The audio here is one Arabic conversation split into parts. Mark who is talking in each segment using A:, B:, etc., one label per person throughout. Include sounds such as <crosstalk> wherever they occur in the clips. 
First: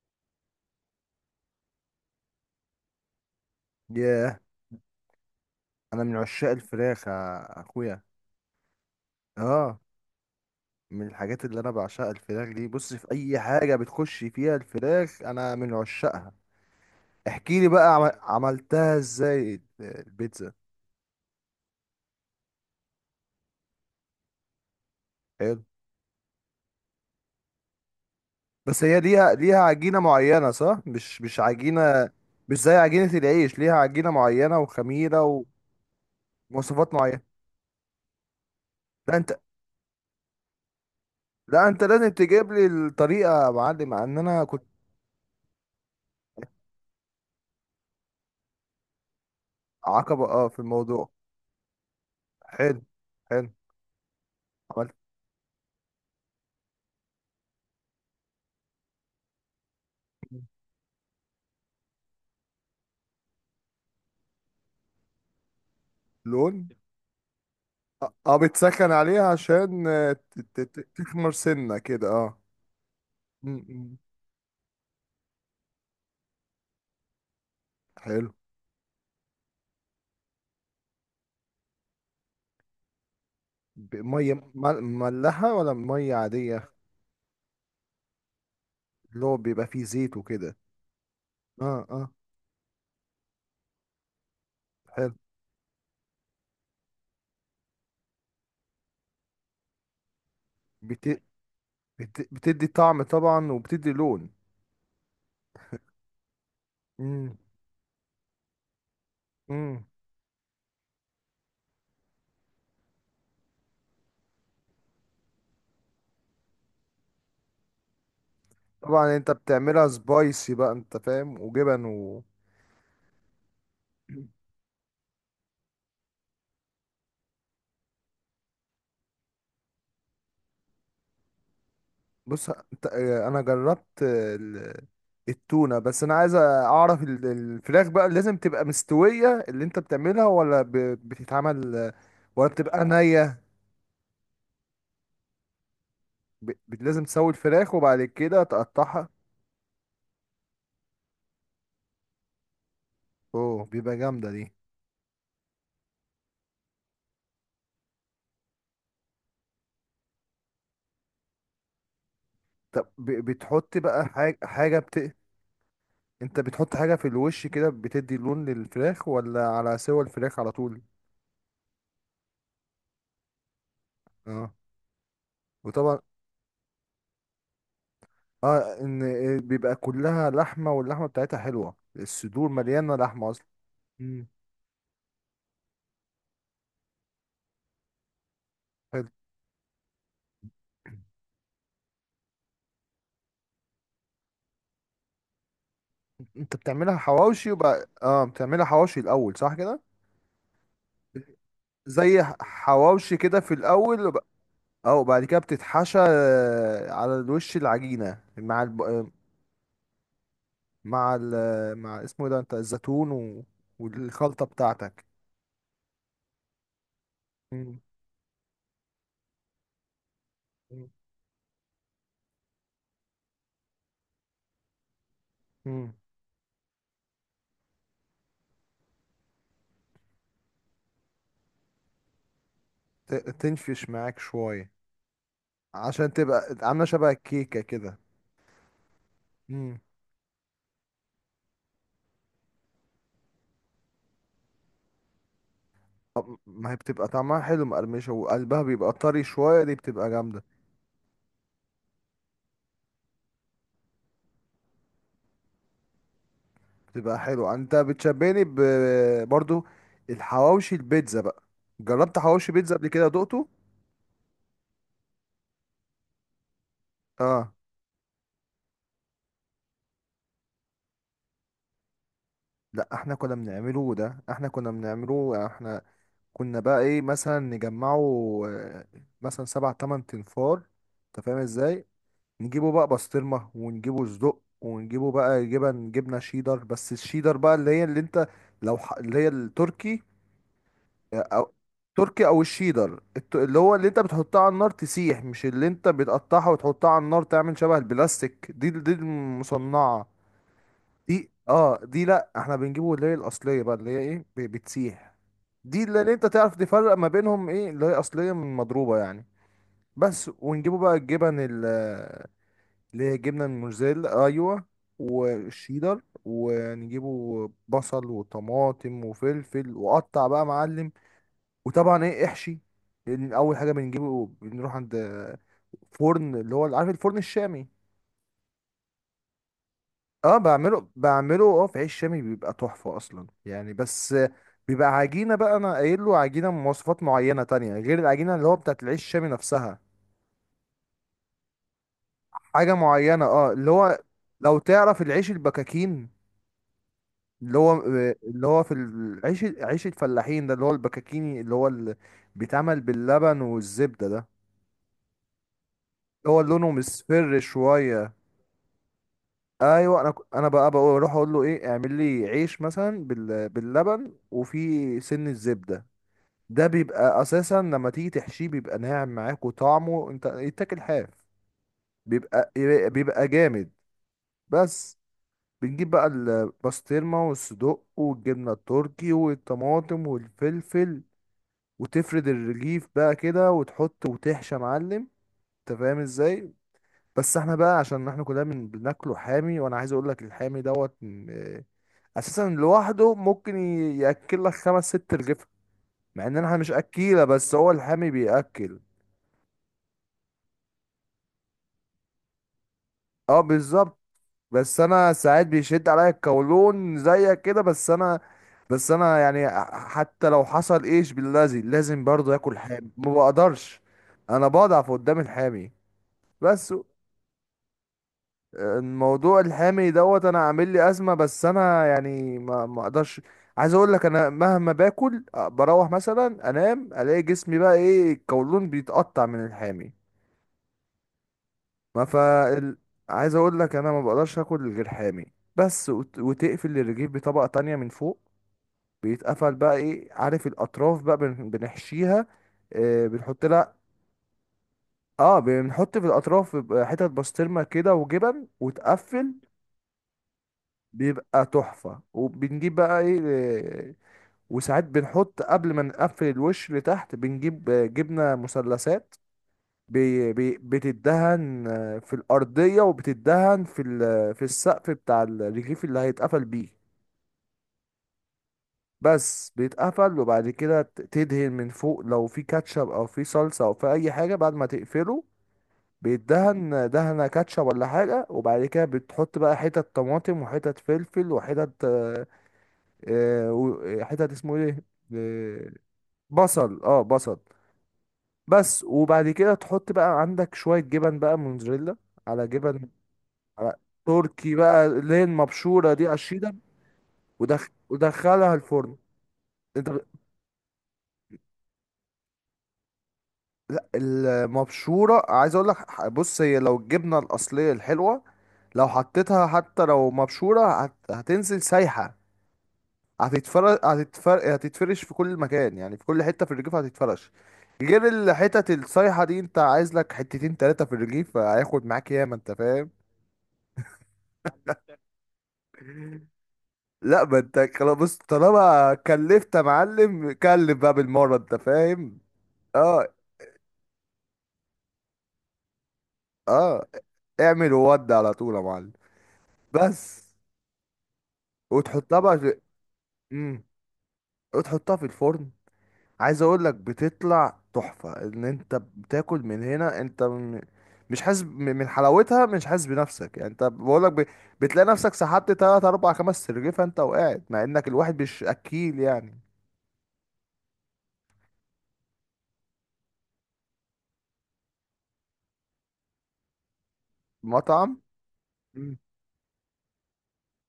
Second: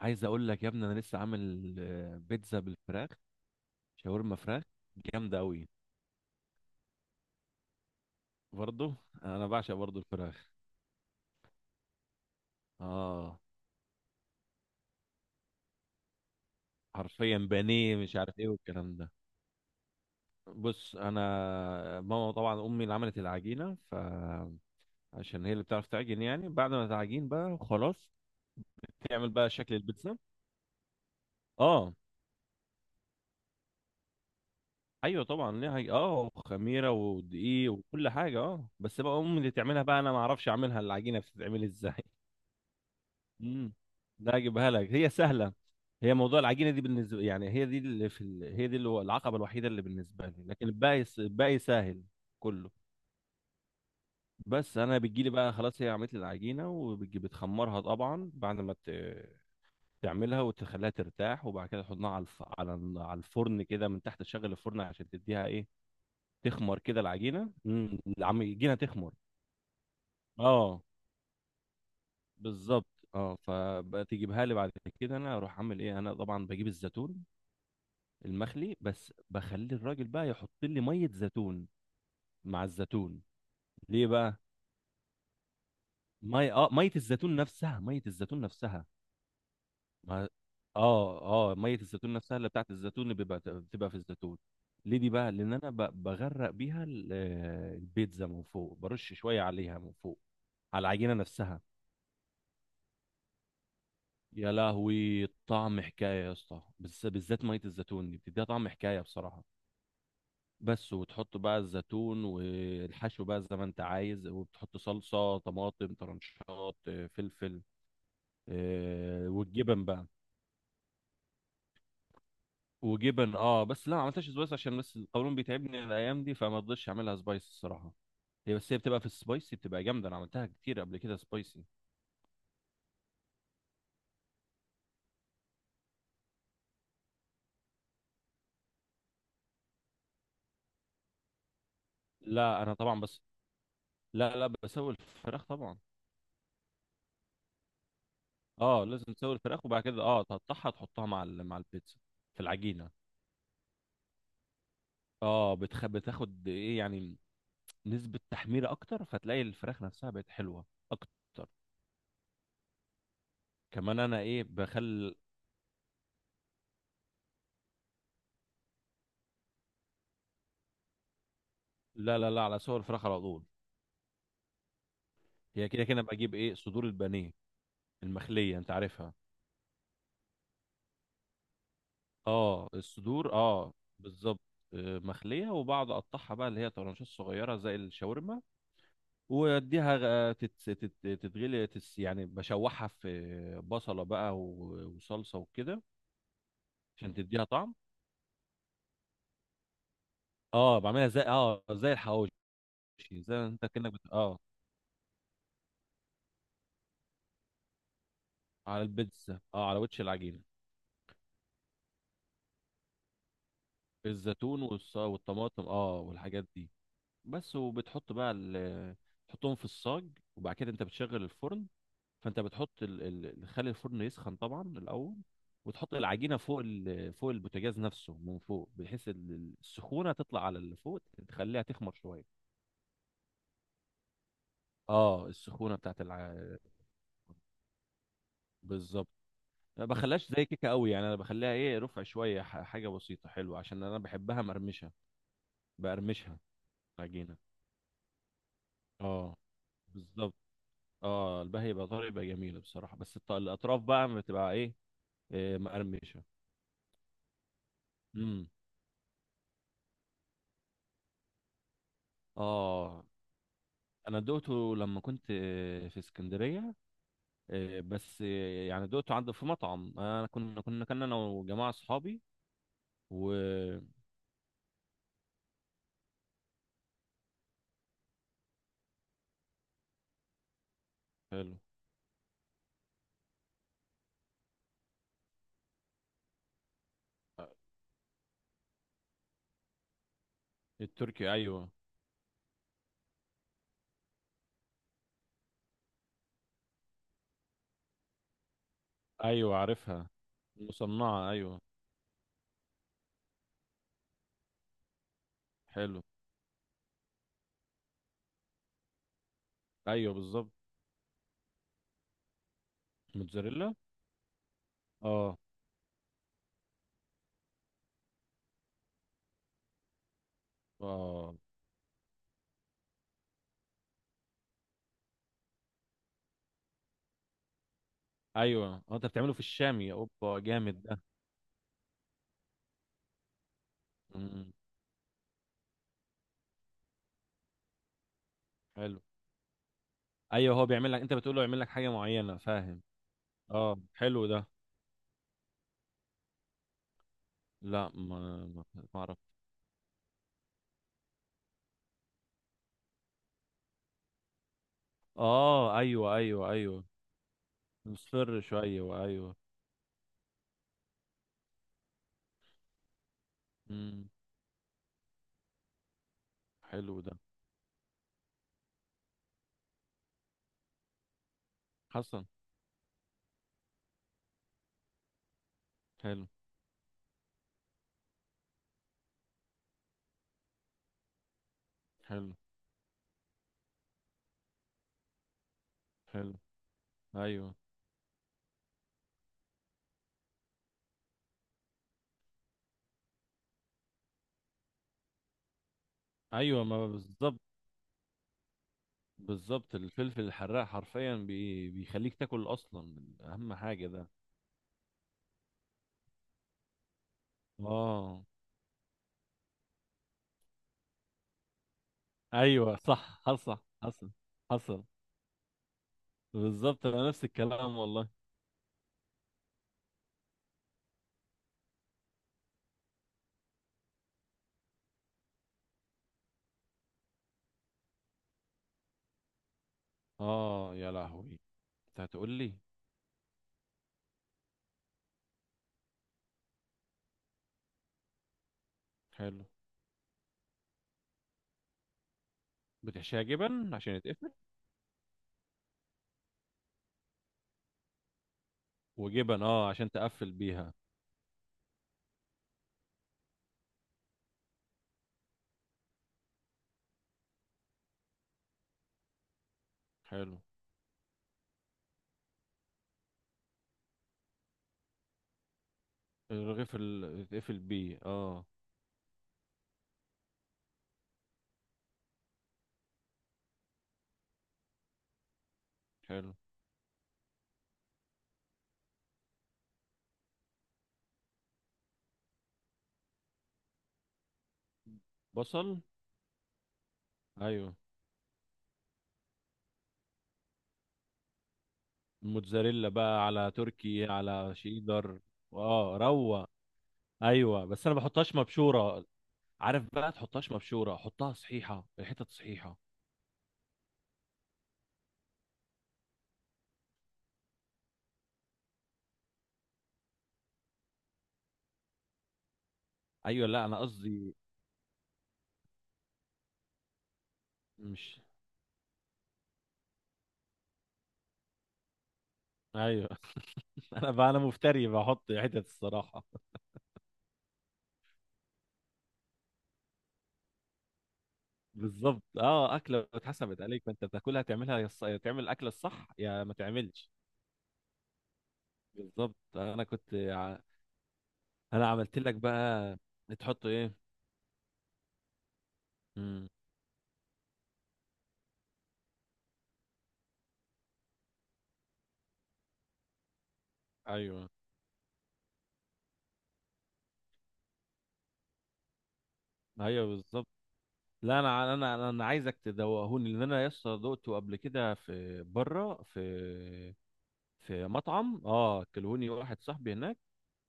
A: عايز اقول لك يا ابني، انا لسه عامل بيتزا بالفراخ. شاورما
B: ياه.
A: فراخ، جامده قوي.
B: انا من عشاق الفراخ يا اخويا.
A: برضه انا بعشق
B: اه.
A: برضه الفراخ.
B: من الحاجات اللي انا بعشقها الفراخ دي. بص، في اي
A: اه،
B: حاجه بتخش فيها الفراخ انا من عشاقها.
A: حرفيا
B: احكي لي بقى
A: بانيه مش عارف ايه
B: عملتها
A: والكلام ده.
B: ازاي البيتزا؟
A: بص انا، ماما طبعا، امي اللي عملت العجينه، فعشان هي
B: حلو.
A: اللي بتعرف تعجن، يعني بعد ما تعجين بقى خلاص
B: بس هي
A: تعمل
B: ليها
A: بقى
B: ليها
A: شكل
B: عجينه
A: البيتزا.
B: معينه صح؟ مش
A: اه.
B: عجينه، مش زي عجينه العيش، ليها عجينه معينه
A: ايوه
B: وخميره
A: طبعا ليها خميره
B: ومواصفات معينه.
A: ودقيق وكل حاجه، بس
B: لا
A: بقى
B: انت
A: امي اللي تعملها بقى، انا ما اعرفش اعملها، العجينه بتتعمل
B: لا انت
A: ازاي؟
B: لازم تجيب لي الطريقه يا
A: امم
B: معلم، مع ان
A: لا،
B: انا كنت
A: اجيبها لك، هي سهله. هي موضوع العجينه دي بالنسبه يعني، هي دي اللي هو العقبه الوحيده اللي
B: عقبه
A: بالنسبه لي،
B: في
A: لكن الباقي
B: الموضوع.
A: الباقي سهل كله.
B: حلو، حلو.
A: بس
B: عملت
A: انا بتجي لي بقى خلاص، هي عملت لي العجينه، وبتجي بتخمرها طبعا بعد ما تعملها وتخليها ترتاح، وبعد كده تحطها على على الفرن كده من تحت، تشغل الفرن عشان تديها ايه،
B: لون.
A: تخمر كده العجينه.
B: اه،
A: العجينه
B: بتسخن
A: تخمر.
B: عليها عشان
A: اه
B: تخمر سنة كده. اه.
A: بالظبط. اه
B: م- م.
A: فبقى تجيبها لي بعد كده، انا اروح اعمل ايه، انا طبعا بجيب الزيتون
B: حلو.
A: المخلي، بس بخلي الراجل بقى يحط لي ميه زيتون مع الزيتون. ليه
B: مية
A: بقى
B: مل- مملحة ولا مية
A: ميه؟ اه
B: عادية؟
A: ميه الزيتون نفسها، ميه الزيتون نفسها.
B: اللي هو بيبقى فيه زيت
A: ما...
B: وكده.
A: اه اه ميه
B: اه، اه.
A: الزيتون نفسها اللي بتاعت الزيتون، اللي بيبقى بتبقى في الزيتون. ليه دي
B: حلو.
A: بقى، لان انا بغرق بيها البيتزا من فوق، برش شويه عليها من فوق، على العجينه
B: بت...
A: نفسها.
B: بتدي طعم طبعا وبتدي لون.
A: يا لهوي طعم حكايه يا اسطى، بس
B: مم.
A: بالذات ميه الزيتون دي بتديها طعم حكايه بصراحه.
B: مم.
A: بس، وتحط بقى الزيتون والحشو بقى زي ما انت عايز، وبتحط صلصة طماطم، طرنشات فلفل،
B: طبعا، انت
A: والجبن
B: بتعملها
A: بقى.
B: سبايسي بقى، انت فاهم، وجبن.
A: وجبن. اه بس لا، ما عملتهاش سبايس، عشان بس القولون بيتعبني الايام دي، فما رضيتش اعملها سبايس الصراحة. هي بس هي بتبقى في السبايسي بتبقى جامدة، انا عملتها كتير قبل كده سبايسي.
B: بص، انا جربت التونة. بس انا عايز اعرف الفراخ بقى لازم تبقى مستوية اللي انت بتعملها، ولا بتتعمل ولا
A: لا انا
B: بتبقى
A: طبعا بس.
B: نية؟
A: لا، لا، بسوي الفراخ طبعا.
B: لازم تسوي الفراخ وبعد كده
A: اه،
B: تقطعها.
A: لازم تسوي الفراخ وبعد كده تقطعها، تحطها مع البيتزا في العجينة.
B: اوه، بيبقى جامدة دي.
A: اه. بتاخد ايه يعني، نسبة تحميرة أكتر، فتلاقي الفراخ نفسها بقت حلوة أكتر.
B: طب بتحط
A: كمان
B: بقى
A: أنا
B: حاجة
A: إيه
B: حاجة بت...
A: بخل.
B: انت بتحط حاجة في الوش كده بتدي لون للفراخ، ولا على سوى الفراخ على طول؟
A: لا، لا، لا، على سوى الفراخ على طول.
B: اه.
A: هي كده
B: وطبعا.
A: كده بجيب إيه، صدور البانيه المخلية، أنت
B: اه ان
A: عارفها.
B: آه، بيبقى كلها لحمة واللحمة بتاعتها حلوة، الصدور
A: أه
B: مليانة لحمة
A: الصدور،
B: اصلا.
A: أه بالظبط. مخلية، وبقعد أقطعها بقى اللي هي طرنشات صغيرة زي الشاورما.
B: حلو.
A: وأديها تتغلي يعني بشوحها في بصلة بقى وصلصة وكده،
B: انت بتعملها
A: عشان تديها
B: حواوشي،
A: طعم.
B: وبقى بتعملها حواوشي الاول صح كده.
A: أه بعملها زي
B: زي
A: الحواوشي.
B: حواوشي
A: زي
B: كده
A: ما
B: في
A: أنت كأنك بت...
B: الاول
A: أه
B: اه. وبعد كده بتتحشى على الوش العجينه، مع الب...
A: على
B: آه،
A: البيتزا، اه على وش العجينه.
B: مع ال... آه، مع اسمه إيه ده، انت، الزيتون والخلطه
A: الزيتون
B: بتاعتك.
A: والطماطم والحاجات دي. بس
B: مم.
A: وبتحط بقى تحطهم في الصاج، وبعد كده انت
B: مم.
A: بتشغل الفرن. فانت بتحط خلي الفرن يسخن طبعا الاول،
B: مم.
A: وتحط العجينه فوق البوتاجاز نفسه من فوق، بحيث السخونه تطلع على اللي فوق، تخليها تخمر شويه.
B: تنفش معاك شويه
A: اه السخونه بتاعت
B: عشان تبقى عامله شبه الكيكه كده.
A: بالظبط.
B: مم.
A: ما بخليهاش زي كيكه قوي يعني، انا بخليها ايه، رفع شويه، حاجه بسيطه حلوه، عشان انا بحبها مرمشه
B: طب
A: بقرمشها.
B: ما هي بتبقى
A: العجينه
B: طعمها حلو مقرمشه، وقلبها بيبقى طري
A: اه
B: شويه، دي بتبقى
A: بالظبط.
B: جامده.
A: اه البهي يبقى طري، يبقى جميله بصراحه، بس الاطراف بقى بتبقى ايه، إيه مقرمشه.
B: تبقى حلو. انت بتشبهني
A: امم
B: برضو. الحواوشي البيتزا بقى. جربت حواوشي بيتزا قبل
A: اه،
B: كده دقته؟
A: انا دقته لما كنت في اسكندريه.
B: اه.
A: بس يعني دقته عند في مطعم، انا كنا انا وجماعه اصحابي.
B: لا، احنا
A: و
B: كنا بنعمله ده احنا كنا بنعمله احنا. كنا بقى ايه مثلا نجمعه آه، مثلا سبع تمن تنفار، انت فاهم
A: حلو.
B: ازاي. نجيبه بقى بسطرمة، ونجيبه صدق، ونجيبه بقى جبن، جبنة شيدر. بس الشيدر
A: آه،
B: بقى اللي هي، اللي انت لو اللي هي التركي،
A: التركي
B: أو
A: ايوه.
B: تركي، او الشيدر اللي هو اللي انت بتحطها على النار تسيح، مش اللي انت بتقطعها وتحطها على النار تعمل شبه البلاستيك دي
A: ايوه عارفها
B: المصنعة.
A: المصنعه
B: دي،
A: ايوه.
B: اه، دي. لا، احنا بنجيبه اللي هي الاصلية بقى اللي هي ايه، بتسيح. دي، اللي
A: حلو.
B: اللي انت تعرف تفرق ما بينهم ايه اللي هي اصلية من مضروبة يعني.
A: ايوه
B: بس.
A: بالظبط.
B: ونجيبه بقى الجبن اللي هي جبنة
A: موتزاريلا.
B: الموزاريلا، ايوه.
A: اه،
B: والشيدر. ونجيبه بصل وطماطم وفلفل وقطع بقى معلم.
A: اه،
B: وطبعا ايه، احشي. لأن اول حاجه بنجيبه، بنروح عند فرن، اللي هو عارف، الفرن الشامي.
A: ايوه. انت بتعمله في الشامي
B: اه،
A: اوبا جامد
B: بعمله،
A: ده.
B: في عيش شامي بيبقى تحفه اصلا يعني. بس
A: امم
B: بيبقى عجينه بقى، انا قايل له عجينه مواصفات معينه تانية غير العجينه اللي هو بتاعت العيش
A: حلو.
B: الشامي نفسها.
A: ايوه هو بيعمل لك، انت بتقول له يعمل لك حاجه معينه،
B: حاجه
A: فاهم.
B: معينه، اه، اللي
A: اه
B: هو.
A: حلو ده.
B: لو تعرف العيش البكاكين، اللي هو،
A: لا ما ما
B: في
A: ما اعرف.
B: العيش، عيش الفلاحين ده، اللي هو البكاكيني، اللي هو اللي بيتعمل باللبن والزبده ده،
A: اه ايوه،
B: اللي هو
A: ايوه،
B: لونه
A: ايوه.
B: مصفر شويه.
A: مصفر شويه ايوه.
B: ايوه. انا انا بقى بقول اروح اقول له ايه، اعمل لي عيش مثلا
A: امم
B: باللبن وفي سن الزبده. ده
A: حلو ده
B: بيبقى اساسا لما تيجي تحشيه بيبقى ناعم معاك، وطعمه انت يتاكل حاف.
A: حسن.
B: بيبقى، جامد. بس. بنجيب بقى
A: حلو،
B: البسطرمه والصدق والجبنه التركي والطماطم والفلفل، وتفرد
A: حلو،
B: الرغيف بقى كده وتحط وتحشى يا معلم، انت فاهم
A: حلو.
B: ازاي. بس احنا
A: ايوه،
B: بقى عشان احنا كلنا بناكله حامي، وانا عايز اقول لك الحامي دوت اساسا لوحده ممكن ياكل لك خمس ست رغيف، مع ان احنا
A: ايوه
B: مش
A: ما
B: اكيله،
A: بالظبط.
B: بس هو الحامي بياكل.
A: بالظبط، الفلفل الحراق حرفيا بيخليك تاكل اصلا.
B: اه،
A: اهم حاجه
B: بالظبط.
A: ده.
B: بس انا ساعات بيشد عليا الكولون زيك كده، بس انا.
A: اه
B: بس انا يعني حتى لو حصل ايش باللازم، لازم برضه اكل
A: ايوه
B: حامي، ما
A: صح. حصل،
B: بقدرش.
A: حصل،
B: انا
A: حصل.
B: بضعف قدام الحامي. بس.
A: بالظبط، انا نفس الكلام والله.
B: الموضوع الحامي دوت انا عامل لي ازمه، بس انا يعني ما اقدرش. عايز اقول لك انا مهما باكل، بروح مثلا انام، الاقي جسمي بقى ايه، القولون بيتقطع من الحامي.
A: اه يا لهوي. انت
B: ما
A: هتقول لي.
B: فا ال... عايز اقول لك انا ما بقدرش اكل غير حامي. بس وتقفل الرغيف بطبقه تانية من فوق.
A: حلو.
B: بيتقفل بقى ايه، عارف، الاطراف بقى بنحشيها.
A: بتحشيها
B: بنحط لها.
A: جبن عشان يتقفل.
B: اه، بنحط في الاطراف بيبقى حتت بسطرمه كده وجبن وتقفل.
A: وجبن اه عشان تقفل بيها.
B: بيبقى تحفة. وبنجيب بقى ايه وساعات بنحط قبل ما نقفل الوش لتحت، بنجيب جبنة مثلثات. بي
A: حلو.
B: بي بتدهن في الأرضية، وبتدهن في السقف بتاع الرغيف اللي هيتقفل
A: الرغيف
B: بيه.
A: اللي يتقفل بيه اه.
B: بس بيتقفل. وبعد كده تدهن من فوق لو في كاتشب أو في صلصة أو في أي حاجة بعد ما تقفله.
A: حلو.
B: بيتدهن دهنة كاتشب ولا حاجة. وبعد كده بتحط بقى حتت طماطم وحتت فلفل وحتت حتت اسمه ايه آه،
A: بصل.
B: بصل. اه بصل.
A: ايوه.
B: بس. وبعد كده تحط بقى عندك شوية جبن بقى موزاريلا، على جبن،
A: موتزاريلا بقى على
B: على
A: تركي
B: تركي
A: على
B: بقى اللي
A: شيدر.
B: هي المبشورة
A: اه
B: دي، على
A: روق.
B: الشيدر.
A: ايوه بس انا بحطهاش
B: ودخلها الفرن.
A: مبشوره.
B: انت
A: عارف
B: ب-
A: بقى، تحطهاش مبشوره، حطها صحيحه، الحتت صحيحه.
B: لا المبشورة، عايز اقول لك بص هي، لو الجبنة الأصلية الحلوة لو حطيتها حتى لو مبشورة هتنزل سايحة،
A: ايوه لا، انا قصدي
B: هتتفرش في كل مكان، يعني في كل حتة في الرجيف هتتفرش. غير
A: مش.
B: الحتت الصيحة دي، انت عايز لك حتتين تلاتة في الرجيف، هياخد معاك ياما، انت فاهم.
A: ايوه. <laughs> انا مفتري بحط حتت الصراحه.
B: لا ما انت خلاص بص، طالما كلفت يا معلم كلف بقى بالمرة، انت فاهم.
A: بالظبط. اه، اكله
B: اه،
A: اتحسبت عليك، فانت بتاكلها تعملها تعمل الاكله الصح يا ما
B: اه.
A: تعملش.
B: اعمل وود على طول يا معلم.
A: بالظبط انا كنت
B: بس.
A: انا عملت
B: وتحطها
A: لك
B: بقى
A: بقى.
B: مم.
A: تحط ايه؟
B: وتحطها في الفرن. عايز
A: امم
B: اقول لك بتطلع تحفة، ان انت بتاكل من هنا، انت مش حاسس من حلاوتها، مش حاسس بنفسك يعني، انت بقول لك
A: ايوه،
B: بتلاقي نفسك سحبت تلات اربع خمس سرجيفة انت، وقاعد، مع انك الواحد مش اكيل يعني.
A: ايوه بالظبط. لا انا انا انا أنا عايزك تدوقهوني، لان انا يسطا دقته قبل كده في بره في
B: مطعم.
A: مطعم. اه
B: مم.
A: كلهوني واحد صاحبي هناك.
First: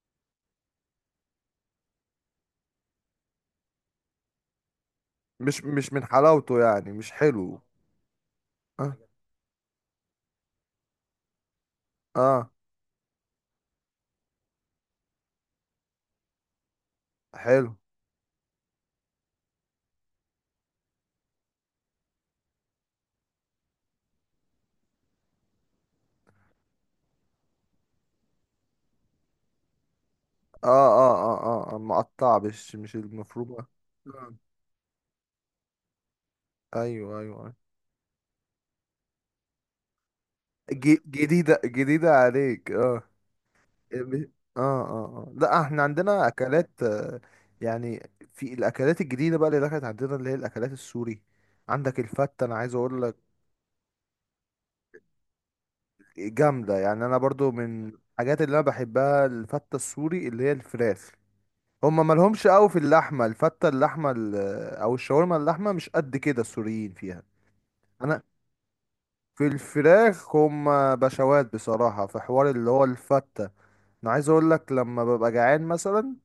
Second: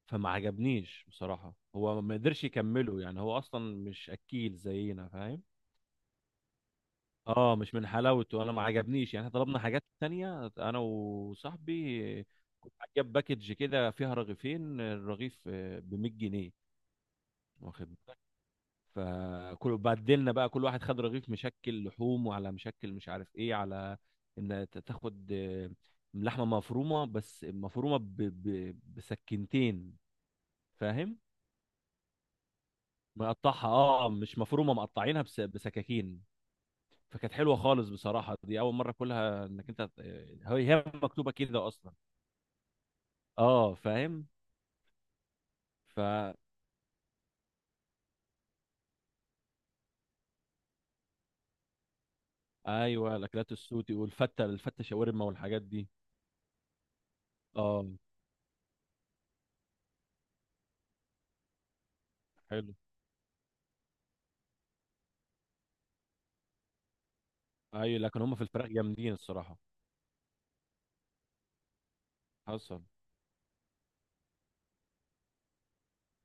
A: فما عجبنيش بصراحه، هو ما قدرش يكمله يعني، هو اصلا مش اكيل زينا، فاهم.
B: مش من حلاوته يعني، مش
A: اه
B: حلو.
A: مش من حلاوته، انا ما
B: اه،
A: عجبنيش يعني، احنا طلبنا حاجات تانية انا وصاحبي.
B: اه،
A: كنت جاب باكج كده فيها رغيفين، الرغيف ب 100 جنيه،
B: حلو.
A: واخد بالك. فكل بدلنا بقى كل واحد خد رغيف مشكل لحوم، وعلى مشكل مش عارف ايه، على ان تاخد لحمه مفرومه، بس مفرومه بسكينتين،
B: اه، اه،
A: فاهم.
B: اه، اه. مقطع، مش المفروض.
A: مقطعها اه، مش مفرومه، مقطعينها بسكاكين.
B: ايوه، ايوه،
A: فكانت
B: أيوة.
A: حلوه خالص بصراحه، دي اول مره كلها، انك انت، هي مكتوبه
B: جديدة
A: كده اصلا.
B: جديدة عليك، اه.
A: اه
B: ب-
A: فاهم.
B: اه، اه، اه. لا احنا
A: ف
B: عندنا اكلات يعني في الاكلات الجديده بقى اللي دخلت عندنا اللي هي الاكلات السوري. عندك الفته، انا عايز اقول لك
A: ايوه الاكلات السوتي، والفته شاورما والحاجات دي.
B: جامده يعني. انا برضو
A: اه
B: من الحاجات اللي انا بحبها الفته السوري اللي هي الفراخ. هما مالهمش قوي
A: حلو.
B: في اللحمه، الفته اللحمه او الشاورما، اللحمه مش قد كده السوريين فيها.
A: ايوه
B: انا
A: لكن هم في الفراخ جامدين
B: في
A: الصراحه.
B: الفراخ هما بشوات بصراحه في حوار اللي
A: حصل.
B: هو الفته. انا عايز اقول لك لما ببقى جعان مثلا،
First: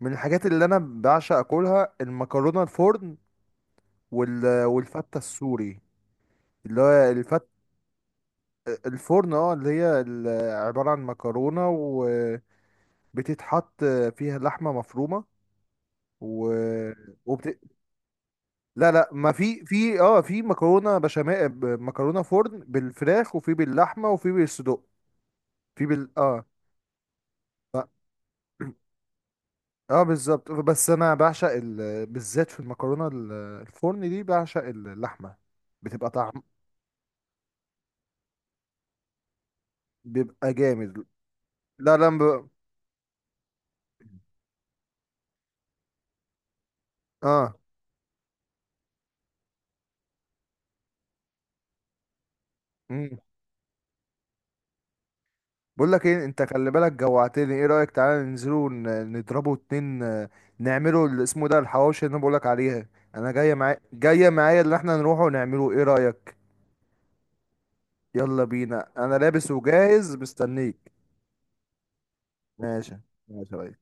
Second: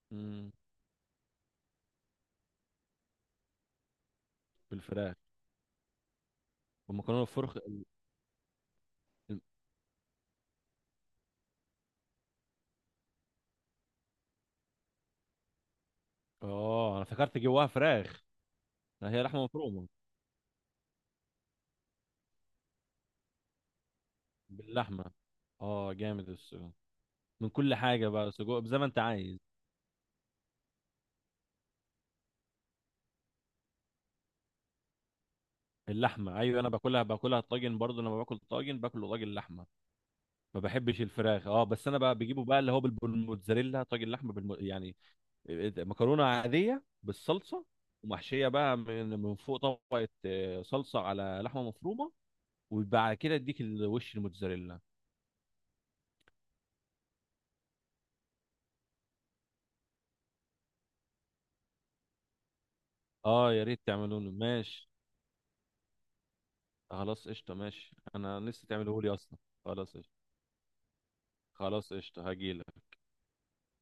B: من الحاجات
A: امم
B: اللي انا بعشق اكلها المكرونه الفرن،
A: في الفراخ
B: والفته السوري اللي هو
A: والمكرونه
B: الفت
A: الفرخ.
B: الفرن اه، اللي هي عباره عن مكرونه وبتتحط فيها لحمه مفرومه و...
A: اه، انا افتكرت
B: وبت...
A: جواها فراخ.
B: لا، لا،
A: لا، هي
B: ما
A: لحمه مفرومه.
B: في مكرونه بشاميل، مكرونه فرن بالفراخ، وفي باللحمه، وفي بالصدق.
A: باللحمه
B: في
A: اه
B: بال
A: جامد
B: اه.
A: السجق. من كل حاجه بقى، سجق زي ما انت
B: <clears throat>
A: عايز.
B: اه، بالظبط. بس انا بعشق بالذات في المكرونه الفرن دي بعشق اللحمه، بتبقى
A: اللحمه
B: طعم،
A: ايوه. انا باكلها طاجن برضه. لما باكل طاجن باكله طاجن لحمه.
B: بيبقى
A: ما بحبش
B: جامد.
A: الفراخ اه، بس
B: لا،
A: انا
B: لا،
A: بقى بجيبه بقى اللي هو بالموتزاريلا طاجن لحمه يعني مكرونه عاديه
B: اه.
A: بالصلصه. ومحشيه بقى من فوق طبقه صلصه على لحمه مفرومه. وبعد
B: مم.
A: كده اديك الوش الموتزاريلا.
B: بقول لك ايه، انت خلي بالك جوعتني، ايه رأيك تعالى ننزلوا نضربوا اتنين نعملوا اللي اسمه ده الحواوشي اللي انا بقول لك عليها. انا
A: اه،
B: جايه
A: يا
B: معايا
A: ريت تعملوا
B: جايه
A: لي.
B: معايا اللي
A: ماشي
B: احنا نروحه ونعمله، ايه رأيك؟
A: خلاص قشطه. ماشي، انا
B: يلا
A: لسه
B: بينا،
A: تعمله لي
B: انا
A: اصلا.
B: لابس
A: خلاص
B: وجاهز
A: قشطه.
B: مستنيك.
A: خلاص قشطه هجيلك.
B: ماشي، ماشي يا ريس.